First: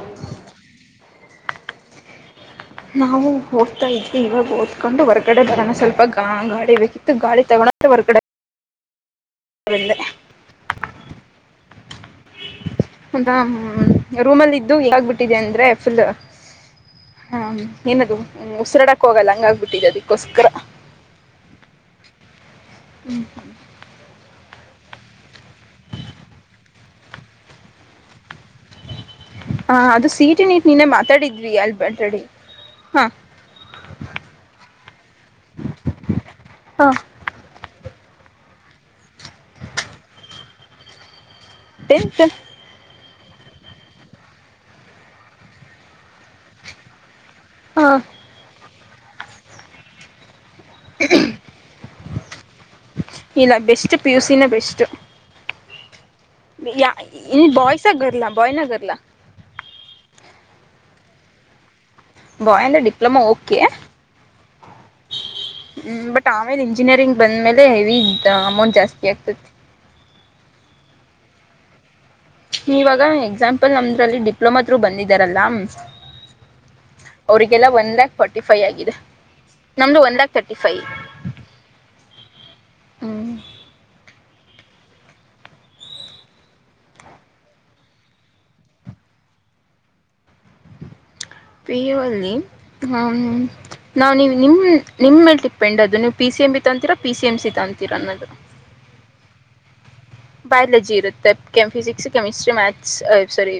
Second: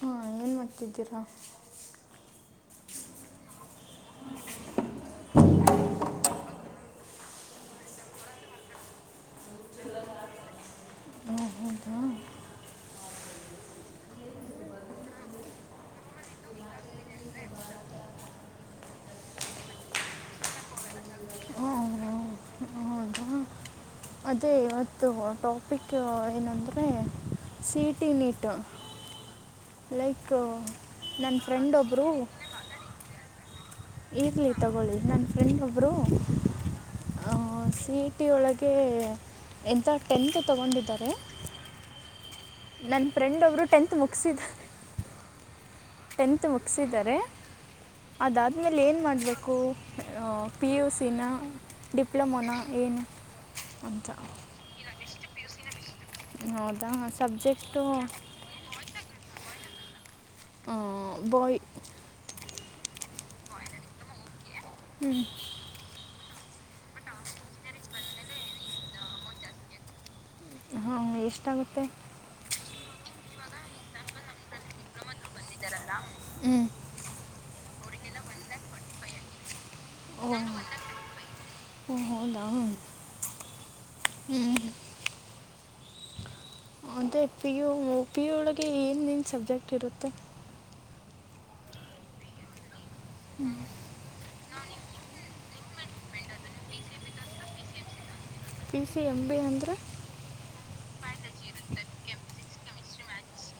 ಹಾ ಏನ್ ಮಾಡ್ತಿದ್ದೀರ ನಾವು ಹೋಗದ್ತಾ ಇದ್ವಿ ಇವಾಗ ಓದ್ಕೊಂಡು ಹೊರ್ಗಡೆ ಬರೋಣ ಸ್ವಲ್ಪ ಗಾ ಗಾಳಿ ಬೇ ಇತ್ತು ಗಾಳಿ ತಕೋಳೋಕೆ ಹೊರಗಡೆ ಬಂದೆ ಹ್ಮ್, ಹೌದಾ ಒಂತರ ರೂಮ್ಲ್ಲಿ ಇದ್ದು ಇದಾಗ್ಬಿಟ್ಟಿದೆ ಅಂದ್ರೆ ಫುಲ್ ಹ್ಮ ಏನದು ಉಸಿರು ಆಡೋಕುವೆ ಆಗಲ್ಲ ಹಂಗ್ ಹಾಗಿಬಿಟ್ಟಿದ್ದೆ ಅದಿಕ್ಕೋಸ್ಕರ ಹು ಹ್ಮ್ ಅದೇ ಇವತ್ತು ಟಾಪಿಕ್ ಏನಂದರೆ ಸಿ ಇ ಟಿ ನಿಟ್ ಹಾ ಅದು ಸಿ ಇ ಟಿ ನಿನ್ನೆ ಮಾತಾಡಿದ್ವಿ ಫ್ರೆಂಡ್ ಅಲ್ಬ ಅಲ್ರೆಡಿ ಹಾ ಇರ್ಲಿ ತಗೊಳ್ಳಿ ನನ್ನ ಫ್ರೆಂಡ್ ಒಬ್ರು ಹಾ C E T C E T ಒಳ್ಳಗೆ ಎಂಥ ಟೆಂತ್ ತಗೊಂಡಿದ್ದಾರೆ ಟೆಂತ್ ನನ್ನ ಫ್ರೆಂಡ್ ಒಬ್ಬರು ಟೆಂತ್ ಮುಗಿಸಿದ್ದಾರೆ ಟೆಂತ್ ಮುಗಿಸಿದ್ದಾರೆ ಹಾ ಆಮೇಲೆ ಏನುಮಾಡಬೇಕು ಪಿ ಯು ಸಿ ನ ಡಿಪ್ಲೊಮಾ ಏನು ಇಲ್ಲ ಬೆಸ್ಟ್ ಪಿ ಯು ಅಂತ ಸಿ ನೆ ಬೆಸ್ಟು ಯ ಹೌದಾ ಸಬ್ಜೆಕ್ಟು ಬಾಯ್ಸ ಗರ್ಲಾ ಬಾಯ್ನ ಗರ್ಲಾ ಹ ಬಾಯ್ ಬಾಯ್ ಅಂದ್ರೆ diploma okay hmm hmm but ಆಮೇಲೆ ಇಂಜಿನಿಯರಿಂಗ್ ಬಂದ್ಮೇಲೆ ಹೆವಿ ಅಮೌಂಟ್ ಜಾಸ್ತಿ ಆಗ್ತತಿ ಹ್ಮ್ ಎಷ್ಟಾಗುತ್ತೆ ಇವಾಗ ಎಕ್ಸಾಂಪಲ್ ನಮ್ರಲ್ಲಿ ಡಿಪ್ಲೊಮಾ ತ್ರು ಬಂದಿದಾರಲ್ಲ ಹ್ಮ್ ಈವಾಗ ಎಲ್ಲಾ ಒನ್ ಲ್ಯಾಕ್ ಫೋರ್ಟಿ ಫೈವ್ ಆಗಿದೆ ನಮ್ದು ಒನ್ ಓ ಲಾಕ್ ತರ್ಟಿ ಫೈ ಓ, ಹ್ಮ ಹ್ಮ್ ಅದೇ ಪಿ ಯು ಪಿ ಯು ಒಳಗೆ ಏನೇನು ಸಬ್ಜೆಕ್ಟ್ ಇರುತ್ತೆ ಪಿ ಯು ಅಲ್ಲಿ ನಾವು ನಿಮಗೆ ನಿಮ್ಮ್ ನಿಮ್ಮ ಮೇಲೆ ಡಿಪೆಂಡ್ ಅದು ನೀವು ಪಿ ಸಿ ಎಂ ಬಿ ತಕೊಂತೀರಾ ಪಿ ಸಿ ಎಮ್ ಸಿ ತೊಂತೀರ ಅನ್ನೋದು ಪಿ ಸಿ ಎಮ ಬಿ ಅಂದರೆ ಕಲಜಿ ಇರುತ್ತೆ ಕೆ physics chemistry maths sorry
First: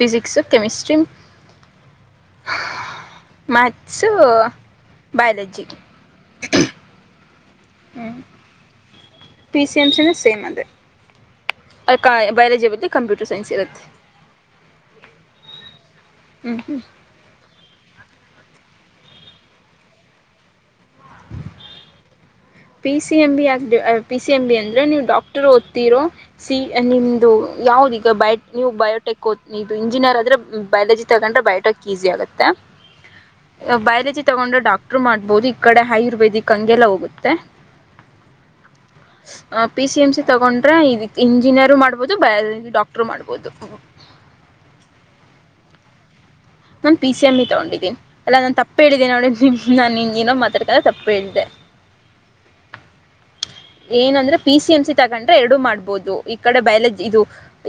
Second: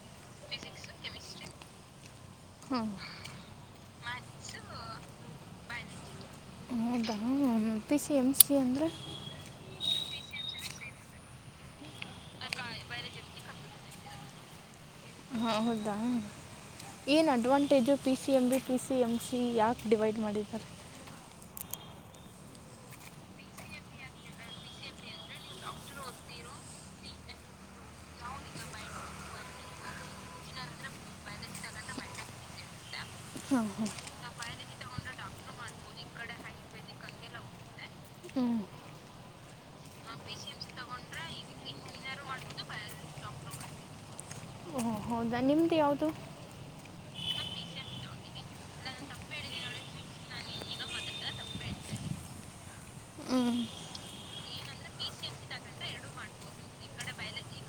physics chemistry ಹ್ಮ ಆರ್ಟ್ಸು ಬಯಾಲಜಿ ಹೌದಾ ಪಿ ಹ್ಞೂ ಸಿ ಎಂ ಸಿ ಅಂದ್ರೆ ಪಿ ಸಿ ಎಂ ಸಿ ನು ಸೇಮ್ ಅದೆ ಬೈಯೋಲಜಿ ಮತ್ತೆ ಕಂಪ್ಯೂಟರ್ ಸೈನ್ಸ್ ಇರುತ್ತೆ ಹ್ಮ್ ಹೌದ ಹ್ಞೂ ಹ್ಞೂ ಏನ್ advantage P C M B P C M C ಯಾಕೆ ಡಿವೈಡ್ ಮಾಡಿದ್ದಾರೆ ಪಿ ಸಿ ಎಂ ಬಿ ಯಾಕೆ ಪಿ ಸಿ ಎಂ ಬಿ ಅಂದ್ರೆ ನೀವು ಡಾಕ್ಟರ್ ಓದ್ತಿರೋ ಸಿ ನಿಮ್ದು ಯಾವುದು ಈಗ ಬಯ ನೀವು ಬಯೋಟೆಕ್ ಓತೀನಿ ಇದು ಇಂಜಿನಿಯರ್ ಆದರೆೆ ಬಯಾಲಜಿ ತಗೊಂಡ್ರೆ ಬಯೋಟೆಕ್ ಈಸಿ ಆಗುತ್ತೆ ಎಂತ ಬಯಾಲಜಿ ತಗೊಂಡ್ರೆ ಡಾಕ್ಟರು ಮಾಡ್ಬೋದು ಈ ಕಡೆ ಆಯುರ್ವೇದಿಕ್ ಹಂಗೆಲ್ಲ ಹೋಗುತ್ತೆ ಹ್ಮ್ ಪಿ ಸಿ ಎಂ ಸಿ ತಗೊಂಡ್ರೆ ಇದ ಇಂಜಿನಿಯರ್ ಮಾಡ್ಬೋದು ಬಯಾಲಜಿ ಡಾಕ್ಟರ್ ಮಾಡ್ಬೋದು ಓ ಹೌದಾ ನಿಮ್ದ ಯಾವದು ನಾನನ್ ಪಿ ಸಿ ಎಂ ಬಿ ತಗೊಂಡಿದ್ದೀನಿ ಅಲ್ಲ ನಾನನ್ ತಪ್ಪ ಹೇಳಿದೆೇನೆ ನೋಡ ನಾನ್ ನಿ ಏನೋ ಮಾತಾಡ್ಕಲ್ಲ ತಪ್ಪ ಹೇಳಿದೆೆ [inaudible] ಹ್ಞೂ ಏನಂದ್ರೆ ಪಿ ಸಿ ಎಂ ಸಿ ತಗೊಂಡ್ರೆ ಎರಡು ಮಾಡ್ಬಹುದು ಈ ಕಡೆ ಬಯಲಜಿ ಇದು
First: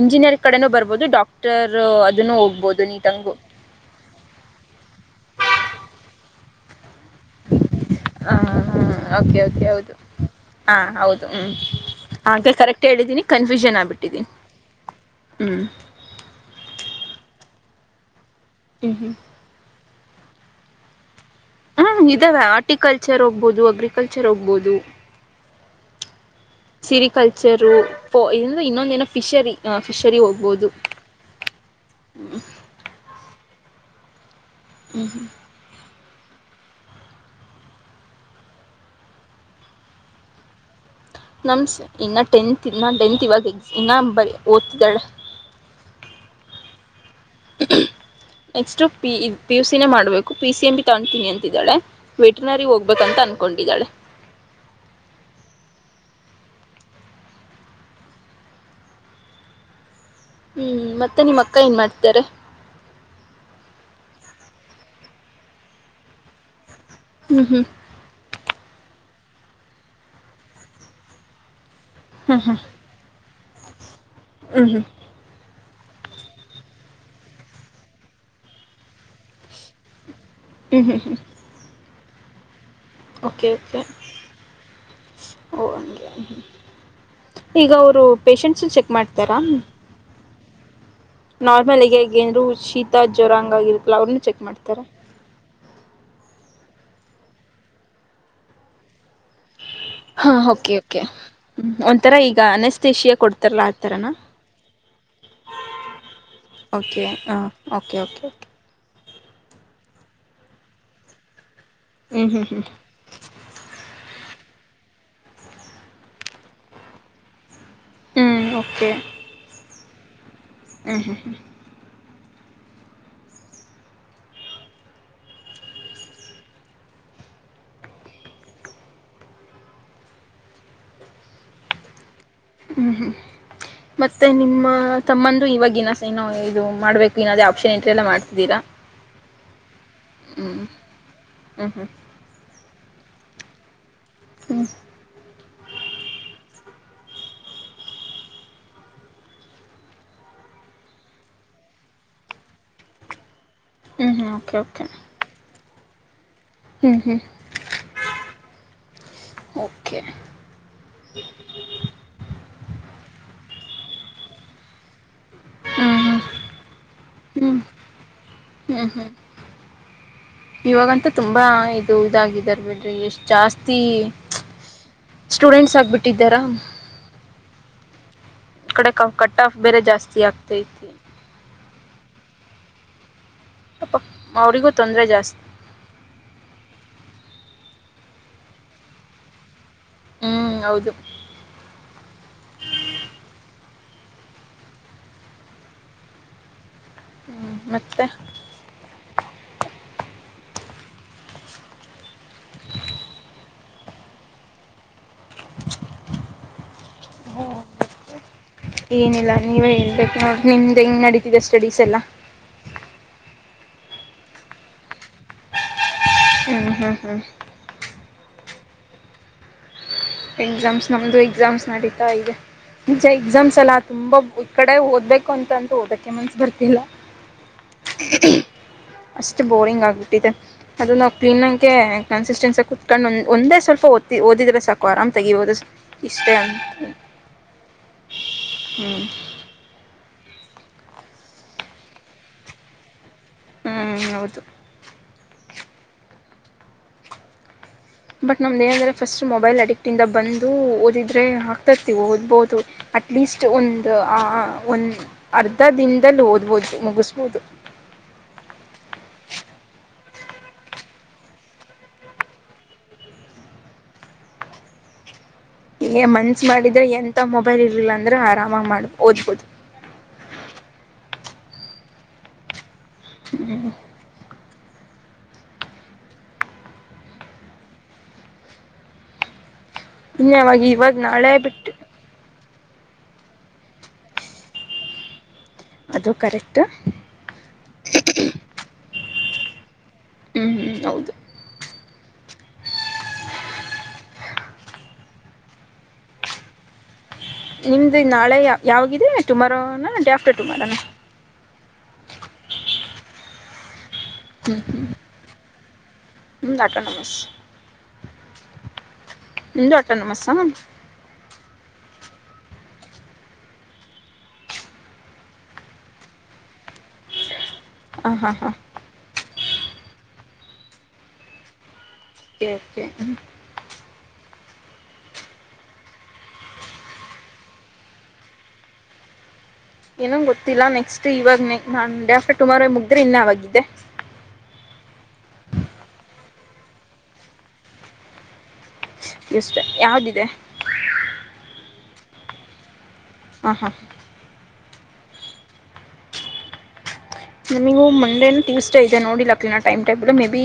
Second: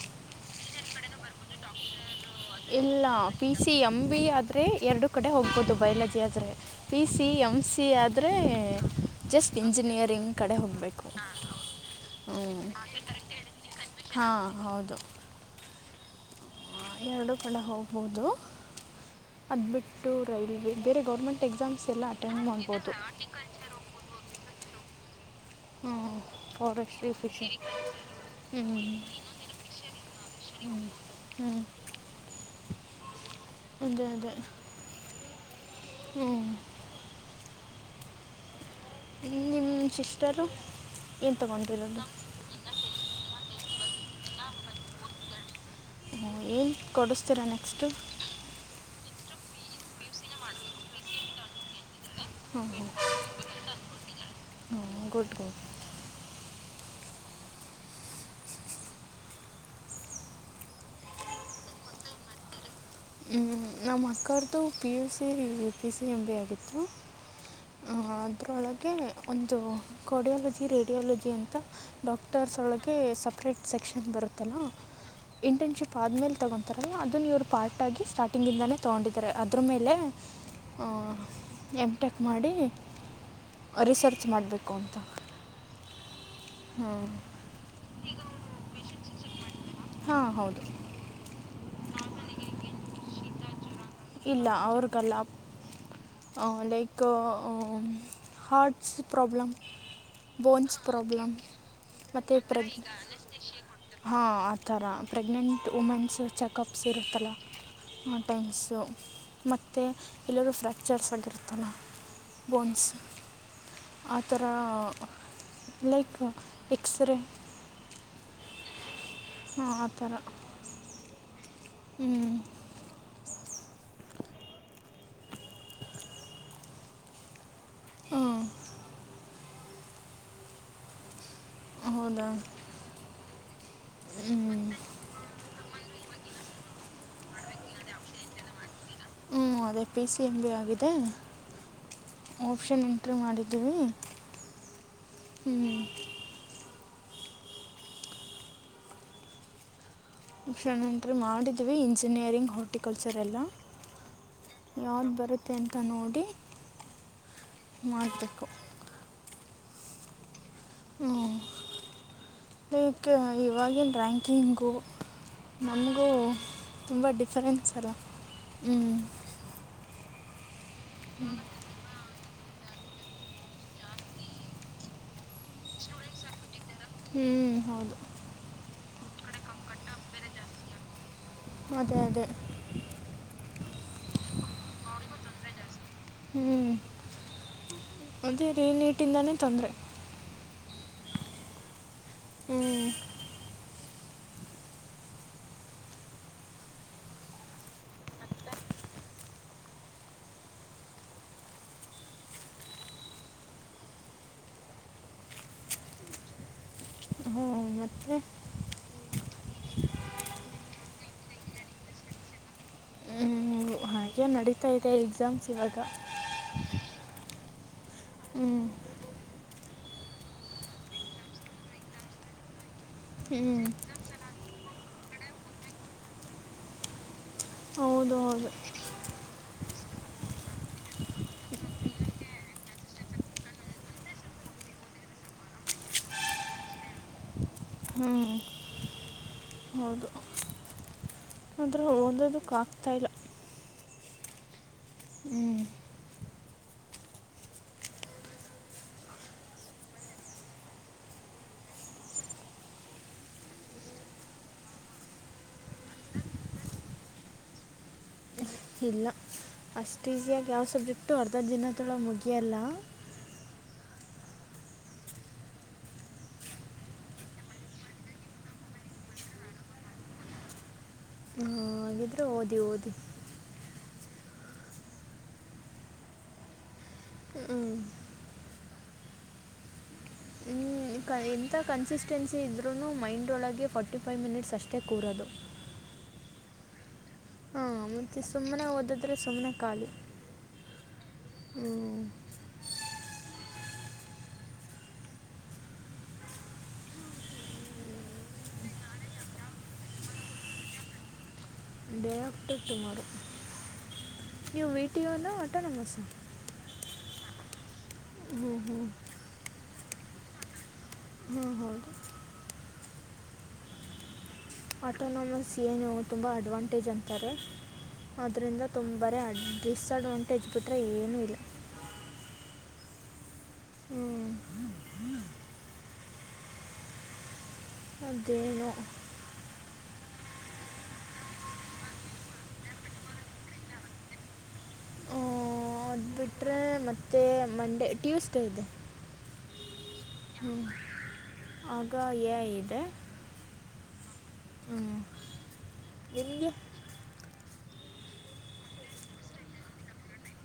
ಇಂಜಿನಿಯರ್ ಕಡೆನೂ ಬರ್ಬಹದು ಬಹದು ಡಾಕ್ಟರ್ ಅದನ್ನು ಹೋಗ್ಬಹುದು ಇಲ್ಲ ಪಿ ಸಿ ಎಮ್ ಬಿ ಆದ್ರರೆ ಎರಡು ಕಡೆ ಹೋಗ್ಬಹದು ಬಯಲಜಿ ಆದರೆ ಪಿ ಸಿ ಎಮ್ ಸಿ ಆದರೆ ಹ ಓಕೆ ಜಸ್ಟ್ ಓಕೆ ಹೌದು ಇಂಜಿನಿಯರಿಂಗ್ ಕಡೆ ಹಾ ಹೋಗಬೇಕು ಹೌದು ಹ್ಮ್ ಹಾಗೆ ಕರೆಕ್ಟ್ ಹೇಳಿದ್ದೀನಿ ಕನ್ಫ್ಯೂಷನ್ ಆಗ್ಬಿಟ್ಟಿದೀನಿ ಹಾಂ ಹೌದು ಹ್ಮ್ ಎರಡು ಕಡ ಹೋಗ್ಬಹುದು ಹ್ಮ ಹ್ಮ ಟು ರೈಲ್ವೆ ಬೇರೆ ಗೌರ್ಮೆಂಟ್ ಎಕ್ಸಾಮ್ಸ್ ಹ್ಮ ಎಲ್ಲ ಇದಾವೆ ಅಟೆಂಡ್ ಮಾಡ್ಬೋದು ಆಾರ್ಟಿಕಲ್ಚರ್ ಹೋಗ್ಬೋದು ಅಗ್ರಿಕಲ್ಚರ್ ಹೋಗ್ಬೋದು ಹ್ಞೂ ಫಾರೆಸ್ಟ್ರಿ ಫಿಶಿಂಗ್ ಸಿರಿಕಲ್ಚರುಂದ್ರ ಹ್ಞೂ ಇನ್ನೊಂದ ಏನೋ ಫಿಶರಿ ಫಿಶರಿ ಹೋಗ್ಬೋುದು ಹ್ಮ್ ಅದೇ ಅದೇ ಹ್ಮ್ ಹ್ಮ ಹ್ಮ್ ನಿಮ್ ನಿಮ್ ಸಿಸ್ಟರ್ರು ನಮ್ಮಸ್ ಇನ್ನು ಟೆಂತ್ ನಾನು ಟೆಂತ್ ಇವಾಗ ಎಗ್ಸ್ ಇನ್ನ ಬರಿ ಓದ್ತಿದಾಳೆ ಹಾ ಏನು ಕೊಡಿಸ್ತೀರಾ next next P E P U C ನೇ ಮಾಡ್ಬೇಕು ಪಿ ಸಿ ಎಂ ಬಿ ತಗೊಂತೀನಿ ಅಂತಿದ್ದಾಳೆ ವೆಟುರ್ನರಿ ಹೋಗ್ಬೇಕಂತ ಅನ್ಕೊಂಡಿದಾಳೆ ಗುಡ್ ಗುಡ್ ಹ್ಮ್ ಮತ್ತೆ ನಿಮ್ ಅಕ್ಕ ಏನ್ ಮಾಡ್ತರೆ ನಮ್ ಅಕ್ಕರ್ದು P U C P C M B ಆಗಿತ್ ತ್ತು ಹ್ಮ್ ಆ ಅದ್ರೊಳಗೆ ಒಂದು ಕೋಡಿಯಾಲಜಿ ರೇಡಿಯಾಲಜಿ ಅಂತ ಹ್ಮ್ ಹ್ಮ್ ಹ್ಮ್ ಡಾಕ್ಟರ್ಸ್ ಒಳಗೆ ಸಪ್ರೇಟ್ ಸೆಕ್ಷ ನ್ ಬರುತ್ತಲ್ಲ ಹ್ಮ್ ಇಂಟರ್ನ್ಶಿಪ್ ಆದ್ಮೇಲೆ ತಗೊಂತಾರಲ್ಲ ಅದುನ್ ಇವ್ರು ಪಾರ್ಟಾಗಿ ಸ್ಟಾರ್ಟಿಂಗಿಂದನೆ ತಗೊಂಡಿದಾರೆ ಅದ್ರು ಮೇಲೆ ಆ ಹ್ಮ್ ಹ್ಮ್ ಹ್ಮ್ ಹ್ಮ್ ಎಮ್ ಟೆಕ್ ಮಾಡಿ ಓಕೆ ಓಕೆ ರಿಸರ್ಚ್ ಮಾಡಬೇಕು ಅಂತ ಓ ಹಂಗೆ ಹಾಂ ಈಗ ಅವ್ರು ಪೇಶಂಟ್ಸ್ ಚೆಕ್ ಮಾಡ್ತರಾ ಹಾ ಹೌದು ನಾರ್ಮಲ್ ಈಗ ಈಗ್ ಗೇಂದ್ರು ಶೀತ ಜ್ವರ ಹಂಗ್ ಆಗಿರುತ್ ಇಲ್ಲ ಅವ್ರಗಲ್ಲ ಆ ಲೈಕ್ ಕು ಊ ಹಾಟ್ಸ್ ಪ್ರಾಬ್ಲಮ್ ಹಾ ಓಕೆ ಬೋನ್ಸ್ ಓಕೆ ಪ್ರಾಬ್ಲಮ್ ಹ್ಮ್ ಒಂಥರ ಮತ್ತು ಈಗ ಪ್ರೆಗ್ ಅನಸ್ತೇಶಿಯ ಕೊಡ್ತಾರಲ ಆಥರನಾ ಹಾಂ ಆ ಥರ ಪ್ರೆಗ್ನೆಂಟ್ ವುಮೆನ್ಸು ಚೆಕಪ್ಸ್ ಇರುತ್ತಲ್ಲ ಹಾಂ ಓಕೆ ಓಕೆ ಮತ್ ಓಕೆ ಮತ್ತೆ ಎಲ್ಲರೂ ಫ್ರಾಕ್ಚರ್ಸ್ ಆಗಿರುತ್ ತ್ತಲ ಹ್ಞೂ ಹ್ಞೂ ಹ್ಞೂ ಬೋನ್ಸ್ ಆ ಥರ ಲೈಕ್ ಎಕ್ಸ್ರೇ ಹ್ಮ್ ಓಕೆ ಹಾ ಆ ಥರ ಹ್ಮ್ ಹ್ಮ್ ಹ್ಮ್ ಹ್ಮ್ ಹ್ಮ್ ಹೌದಾ ಹ್ಮ್ ಹ್ಮ್ ಮತ್ತೆ ಹ್ಞೂ ನಿಮ್ಮ ತಮ್ಮಂದ್ರು ಇವಾಗಿನ್ನ ಇದು ಮಾಡ್ಬೇಕು ಇನಾದ್ರು ಆಪ್ಷನ್ ಎಂಟ್ರಿ ಎಲ್ಲ ಮಾಡ್ತಿದೀರ ಹ್ಮ್ ಅದೇ ಪಿ ಸಿ ಎಂ ಬಿ ಆಗಿದೆ ಹ್ಞೂ ಆಪ್ಷನ್ ಎಂಟ್ ಟ್ರಿ ಮಾಡಿದೀವಿ ಹ್ಮ್ ಹ್ಮ್ ಆಪ್ಶನ್ ಎಂಟ್ರಿ ಮಾಡಿದೀವಿ ಇಂಜಿನಿಯರಿಂಗ್ ಹಾರ್ಟಿಕಲ್ಚರ್ ಎಲ್ಲ ಹ್ಮ್ ಹ್ಮ್ ಓಕೆ ಓಕೆ ತನಕ ನೋಡಿ ಹ್ಞೂ ಹ್ಞೂ ಮಾಡ್ಬೇಕು ಓಕೆ ಈಕ್ಕೆ ಇವಾಗಿನ್ ರ್ಯಾಂಕಿಂಗು ಹ್ಞೂ ನಮ್ಗೂ ಹ್ಞೂ ತುಂಬ ಹ್ಞೂ ಡಿಫರೆನ್ಸ್ ಅಲ್ಲ ಹ್ಮ್ ಇವಾಗಂತು ತುಂಬಾ ಇದು ಇದಾಗಿದ್ ದರ್ ಬಿಡ್ರಿ ಎಷ್ಟ್ ಜಾಸ್ತಿ ಸ್ಟೂಡೆಂಟ್ಸ್ ಆಗ್ಬಿಟ್ಟಿದ್ದಾರ ಹ್ಮ್ ಹೌದು ಕಡೆ ಕ ಕಟ್ ಆಫ್ ಬೇರೆ ಜಾಸ್ತಿ ಆಗ್ತೈತಿ ಅದೇ ಅದೇ ಅಪ್ಪ ಅವ್ರಿಗೂ ತೊಂದರೆ ಜಾಸ್ತಿ ಅದೇರೀ ನೀಟ್ ಇಂದಾನೆ ತೊಂದ್ರೆ ಹ್ಮ್ ಹೌದು ಹ್ಮ್ ಹ್ಮ ಮತ್ತೆ ಹ್ಮ ಮತ್ತೆ ಏನಿಲ್ಲ ನೀವನ ನಿಮ್ದ್ ಹೆಂಗ್ ನಡೀತಿದೆ ಸ್ಟಡೀಸ್ ಎಲ್ಲ ಗೆ ನಡೀತಾ ಇದೆ ಎಕ್ಸಾಮ್ಸ್ ಇವಾಗ ಹ್ಮ್ ಹ್ಮ್ ಹ್ಮ್ ಹ್ಮ್ ಎಕ್ಸಾಮ್ಸ್ ನಮ್ದು ಎಕ್ಸಾಮ್ಸ್ ನಡೀತಾ ಇದೆ ಮುಂಚೆ ಹ್ಞೂ ಎಕ್ಸಾಮ್ಸ್ ಎಲ್ಲ ತುಂಬಾ ಕಡೆ ಓದ್ಬೇಕು ಅಂತ ಅಂತ ಓದಕ್ಕೆ ಮನ್ಸ ಬರ್ತಿಲ್ಲ ಹೌದ ಹೌದು ಷ್ಟ ಬೋರಿಂಗ್ ಆಗ್ಬಿಟ್ಟಿದೆ ಅದು ನಾವು ಕ್ಲೀನ್ ಆಗೆ ಕನ್ಸಿಸ್ಟೆನ್ಸ್ ಕುತ್ಕೊಂಡು ಒಂದ ಸ್ವಲ್ಪಓ ಓದಿದ್ರೆ ಸಾಕು ಆರಾಮ್ ತೆಗಿುವೋದು ಇಷ್ಟೇ ಅಂತ ಹ್ಮ್ ಹ್ಞೂ ಹೌ ಆದ್ರ ಓದೋದಕ್ಕ ಆಗ್ತಾ ಇಲ್ಲ ಹ್ಞ ಹೌದು ಬಟ್ ನಮ್ದ ಏನಂದ್ರೆ ಫಸ್ಟ್ ಮೊಬೈಲ್ ಅಡಿಕ್ಟ್ ಇಂದ ಬಂದು ಓದಿದ್ರೆ ಆಾಕ್ತಾರ್ತಿವಿ ಓದ್ಬಹುದು ಅಟ್ಲೀಸ್ಟ್ ಒಂದು ಆ ಒಂದ್ ಅರ್ಧ ದಿನದಲ್ಲಿ ಓದ್ಬೋದು ಮುಗಿಸಬೋದು ಹ ಇಲ್ಲ ಅಷ್ಟು ಈಸಿಯಾಗಿ ಯಾವ ಸಬ್ಜೆಕ್ಟು ಅರ್ಧ ದಿನದಳ ಮುಗಿಯಲ್ಲ ಹ್ಮ ಹೇ, ಮನ್ಸ, ಮಾಡಿದ್ರೆ, ಎಂತ, ಮೊಬೈಲ್! ಇರ್ಲಿಲ್ಲ, ಅಂದ್ರೆ, ಆರಾಮಾಗಿ, ಮಾಡ ಓದ್ಬೋದು. [inaudible] ಹ್ಮ್, ಒದ್ಹುಒಧು. [inaudible] ಹ್ಮ.. [unintelligible] ಇನ್ವಾಗ ಎಂಥ ಕನ್ಸಿಸ್ಟೆನ್ಸಿ ಇದ್ರೂ ಮೈಂಡೊಳಗೆ ಫಾರ್ಟಿ ಫೈವ್ ಮಿನಿಟ್ಸ್ ಅಷ್ಟೇ ಕೂರೋದು ಅದು ಕರೆಕ್ಟ್ ಹಾ ಮತ್ತೆ ಸುಮ್ನೆ ಓದಿದ್ರೆ ಸುಮ್ನೆ ಖಾಲಿ ಹ್ಮ್ ಹೌದು ನಿಮ್ದು ನಾಳೆ ಯಾವಾಗಿದೆ ಟುಮಾರೋನಾ ಡೇ ಆಫ್ಟರ್ ಟುಮಾರೋನಾ ತ್ತುುಮರುು ಹ್ಮ್ ಹ್ಮ್ ಆಟೋನಮಸ್ಸಾ ಹ್ಮ ಕ ನಮಸ್ ಹ್ಮ್ ಹ್ಮ್ ಏನ್ಯಾಡುತ್ತಾನೆ, ನಮತಾರ. [inaudible] ಹ್ಮ್ಮ್ಹ್ಮ್. [unintelligible] ಆಟೋನಾಮಸ್, ಏನು, ತುಂಬ, ಅಡ್ವಾಂಟೇಜ್ ಅಂತಾರೆ? [unintelligible] ಹಾಂ ಹಾಂ ಆದದರಿಂದ, ತುಂಬರೆ, ಅಡ್ರಿಸಡ್, ಡಿಸ್ ಅಡ್ವಾಂಟೇಜ್, ಏನೂ ಇಲ್ಲ. [unintelligible] ಓಕೆ, ಓಕೆ, ಹ್ಮ್ಮ್. [unintelligible] ಹ್ಮ್. [inaudible] ಅದೇನು. [unintelligible] ಏನೊ, ಗೊತ್ತಿಲ್ಲ ನೆಕ್ಸ್ಟ್, ಇವಾಗ, ನಾನ್, ಡೇ ಆಫ್ಟರ್, ಟುಮಾರೋ, ಮುಗ್ದ್ರೆ ಇನ್ನ ಆವಾಗಿದ್ದೆ. [unintelligible] ಮತ್ತೆ, ಮತ್ತೆ, ಮಂಡೇ, ಟ್ಯೂಸ್ಡೇ, ಇದೆ. [inaudible] ಇಷ್ಟೇ ಯಾವುದಿದೆ? ಹ್ಞೂ [unintelligible] ಆಗ, ಏಐ, ಇದೆ ಹ್ಮ್ಮ್, ಹ್ಮ್ಮ್. [unintelligible] ಹ್ಮ್, ಎಲ್ಲಿಗೆ. [unintelligible] ನಿಮಗೆ, ಮಂಡೇನು, ಟ್ಯೂಸ್ಡೇ, ಇದೆ ನೋಡಿಲ ಪುನಃ, time, table, May, be.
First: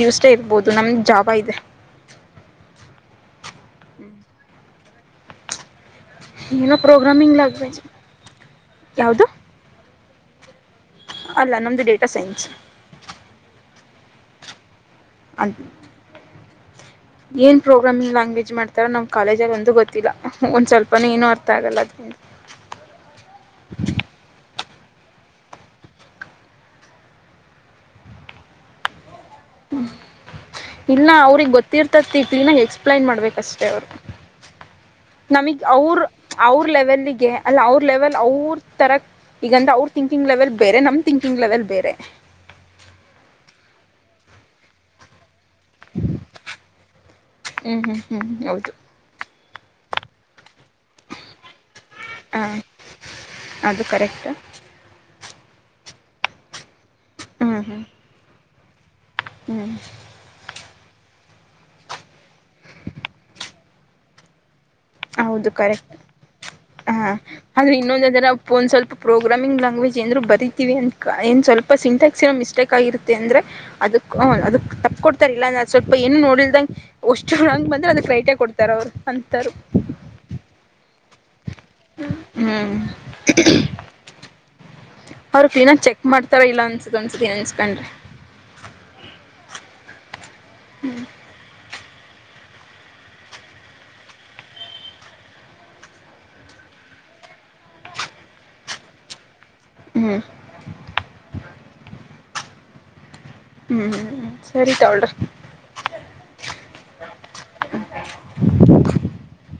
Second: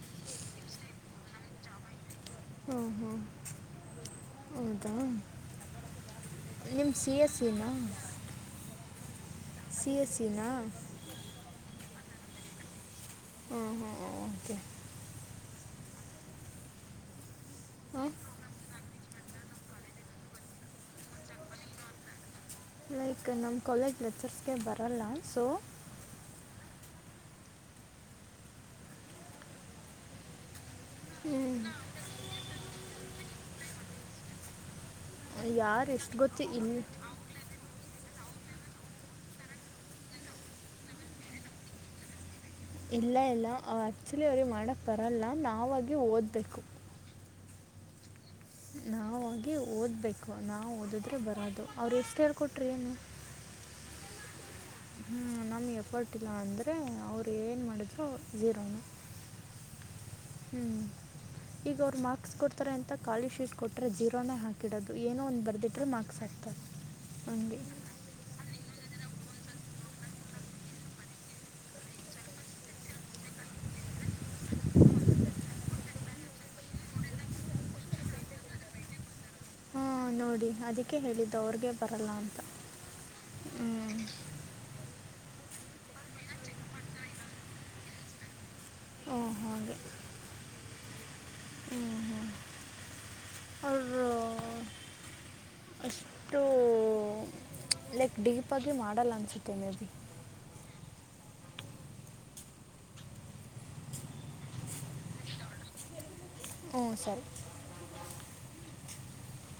Tuesday ಇರ್ಬಹದು, ನಮ್ಧು, ಜಾಬ್. [unintelligible] ಅಬ್ಬಾ, ಇದೆ. [unintelligible] [unintelligible] [inaudible] ಹೌದಾ ಏನೋ, ನಿಮ್ಮ ಸಿ ಎಸ್ ಪ್ರೋಗ್ರಾಮಿಂಗ್, ಸಿನಾ ಲ್ಯಾಂಗ್ವೇಜ್ ಯಾವದು? [unintelligible] ಪಿಯುಸಿನ? [unintelligible] ಅಲ್ಲ, ನಂದೂ, ಡೇಟಾ ಸೈನ್ಸ್. [unintelligible] ಹ್ಮ್ಮ್, ಹ್ಮ್ಮ್, ಓಕೆ. [unintelligible] ಅಂಡು. [unintelligible] ಏನ್, ಹಾಂ ಪ್ರೋಗ್ರಾಮಿಂಗ್, ಲ್ಯಾಂಗ್ವೇಜ್, ಮಾಡತಾರೇ, ನಮ್, ಕಾಲೇಜು, ಅಲ್ಲಿ, ಒಂದು ಗೊತ್ತಿಲ್ಲ! ಒಂದ್, ಸ್ವಲ್ಪನು, ಏನು, ಅರ್ಥ, ಆಗಲ್ಲ. [unintelligible] [unintelligible] [inaudible] ಲೈಕ್, ನಮ್ಮ, ಕಾಲೇಜ್, ಲೆಕ್ಚರ್ಸ್ಗೆ, ಬರಲ್ಲ, ಸೊ. [unintelligible] ಇಲ್ಲ, ಅವ್ರಿಗೆ, ಗೊತ್ತಿರ್ತತಿತ್ರಿ, ಇ ತಿಂಗಳು, ಎಕ್ಸ್ಲೈನ್, ಮಾಡ್ಬೇಕಷ್ಟೇ! ಅವರು. [unintelligible] ನಮಗ್, ಯಾರು ಅವ್ರ, ಎಷ್ಟು ಗೊತ್ತಿ ಅವ್ರ, ಇಲ್ಲಿ ಲೆವೆಲ್ಗೆ, ಅಲ್ಲ, ಅವರು. [unintelligible] ಲೆವೆಲ್, ಅವ್ರ, ತರ, ಈಗ, ಅವ್ರ, ಥಿಂಕಿಂಗ್, ಲೆವೆಲ್, ಬೇರೆ, ನಮುಥಿಂಕಿಂಗ್, ಲೆವೆಲ್ ಬೇರೆ. [unintelligible] ಇಲ್ಲ, ಇಲ್ಲ, ಆ್ಯಕ್ಚುಲಿ! ಅವ್ರಿಗೆ, ಮಾಡಕ್, ಬರಲ್ಲ ನಾವಾಗಿ, ಓದಬೇಕು. [unintelligible] ಹ್ಮ್, ಹ್ಮ್, ಹ್ಮ್, ಹೌದು. [unintelligible] ನಾವಾಗಿ ಓದಬೇಕು, ನಾವು ಓದಿದ್ರೆ, ಬರೋದು, ಅವರು, ಎಷ್ಟು, ಹಾಂ ಹೇಳಿಕೊಟ್ರೆ, ಏನು? [unintelligible] [inaudible] [unintelligible] ಹ್ಮ್, ನಮಗೆ, ಎಫರ್ಟ್, ಇಲ್ಲ, ಅಂದರೆ, ಅವರು, ಏನು, ಮಾಡಿದ್ರು, ಹೀರೋಣೆ. [unintelligible] ಹ್ಮ್. [unintelligible] ಹ್ಮ್ಮ್, ಈಗ ಅವ್ರು, ಮಾರ್ಕ್ಸ್, ಕೊಡ್ತಾರೆ! ಅಂತ, ಖಾಲಿ ಶೀಟ್, ಕೊಟ್ಟರೆ, ಜೀರೋನೇ, ಹಾಕಿ. [unintelligible] ಹೌದು, ಕರೆಕ್ಟ್, ಹ, ಹಂಗೆ ಆದ್ರೆ, ಇನ್ನೊಂದರ, ಒಂದ್ ಸ್ವಲ್ಪ. [inaudible] ಪ್ರೋಗ್ರಾಮಿಂಗ್, ಲ್ಯಾಂಗ್ವೇಜ್ ಎಂದರು ಬರಿತೀವಿ ಅಂತ ಏ ಸ್ವಲ್ಪ ಸಿಂಟೆಕ್ಸ್. ನೋ ಮಿಸ್ಟೇಕ್ಗಿರುತ್ತೆ ಆದ್ರೆ, ಅದಕ್ಕೆ. [inaudible] ಹ್ಮ್, ಅದು ತಪ್ಪ ಕೊಡ್ತಾರ ಇಲ್ಲಾ ನ ಸ್ವಲ್ಪ ಏನು ನೋಡಿಲ್ದಂಗಗೆ ಅಷ್ಟುಂಗ ಬಂದ್ರೆ, ಅಂದ ಕ್ರೈಟಿಯ, ಕೊಡ್ತಾರ? ಅವ್ರು. [inaudible] ಅಂತರು ಹಾಂ ನೋಡಿ ಅದಕ್ಕೆ ಹೇಳಿದ್ದು ಅವ್ರಿಗೆ ಬರಲ್ಲ ಅಂತ ಹ್ಮ್ ಹ್ಞ ಅವ್ರ ಫೀಿನ ಚೆಕ್ ಮಾಡ್ತಾರ ಇಲ್ಲ ಅನ್ಸುದ ಅನ್ಸುದನ್ ಅನ್ಸ್ಕೊಂಡ್ರಿ ಓ ಹಾಗೆ ಹ್ಮ್ ಹ್ಞೂ ಹ್ಞೂ ಅವರು ಅಷ್ಟು ಲೈಕ್, ಡೀಪಾಗಿ, ಮಾಡಲ್ಲ! ಅನಿಸುತ್ತೆ, ಮೇ, ಬಿ. ಹ್ಮ್ [unintelligible] [inaudible] [unintelligible] ಹ್ಮ್, ಹ್ಮ್, ಹ್ಮ್, ಸರಿ, ತಕೋಲ್ರಿ. [unintelligible] ಹು, ಸರಿ. [unintelligible] [inaudible] [unintelligible]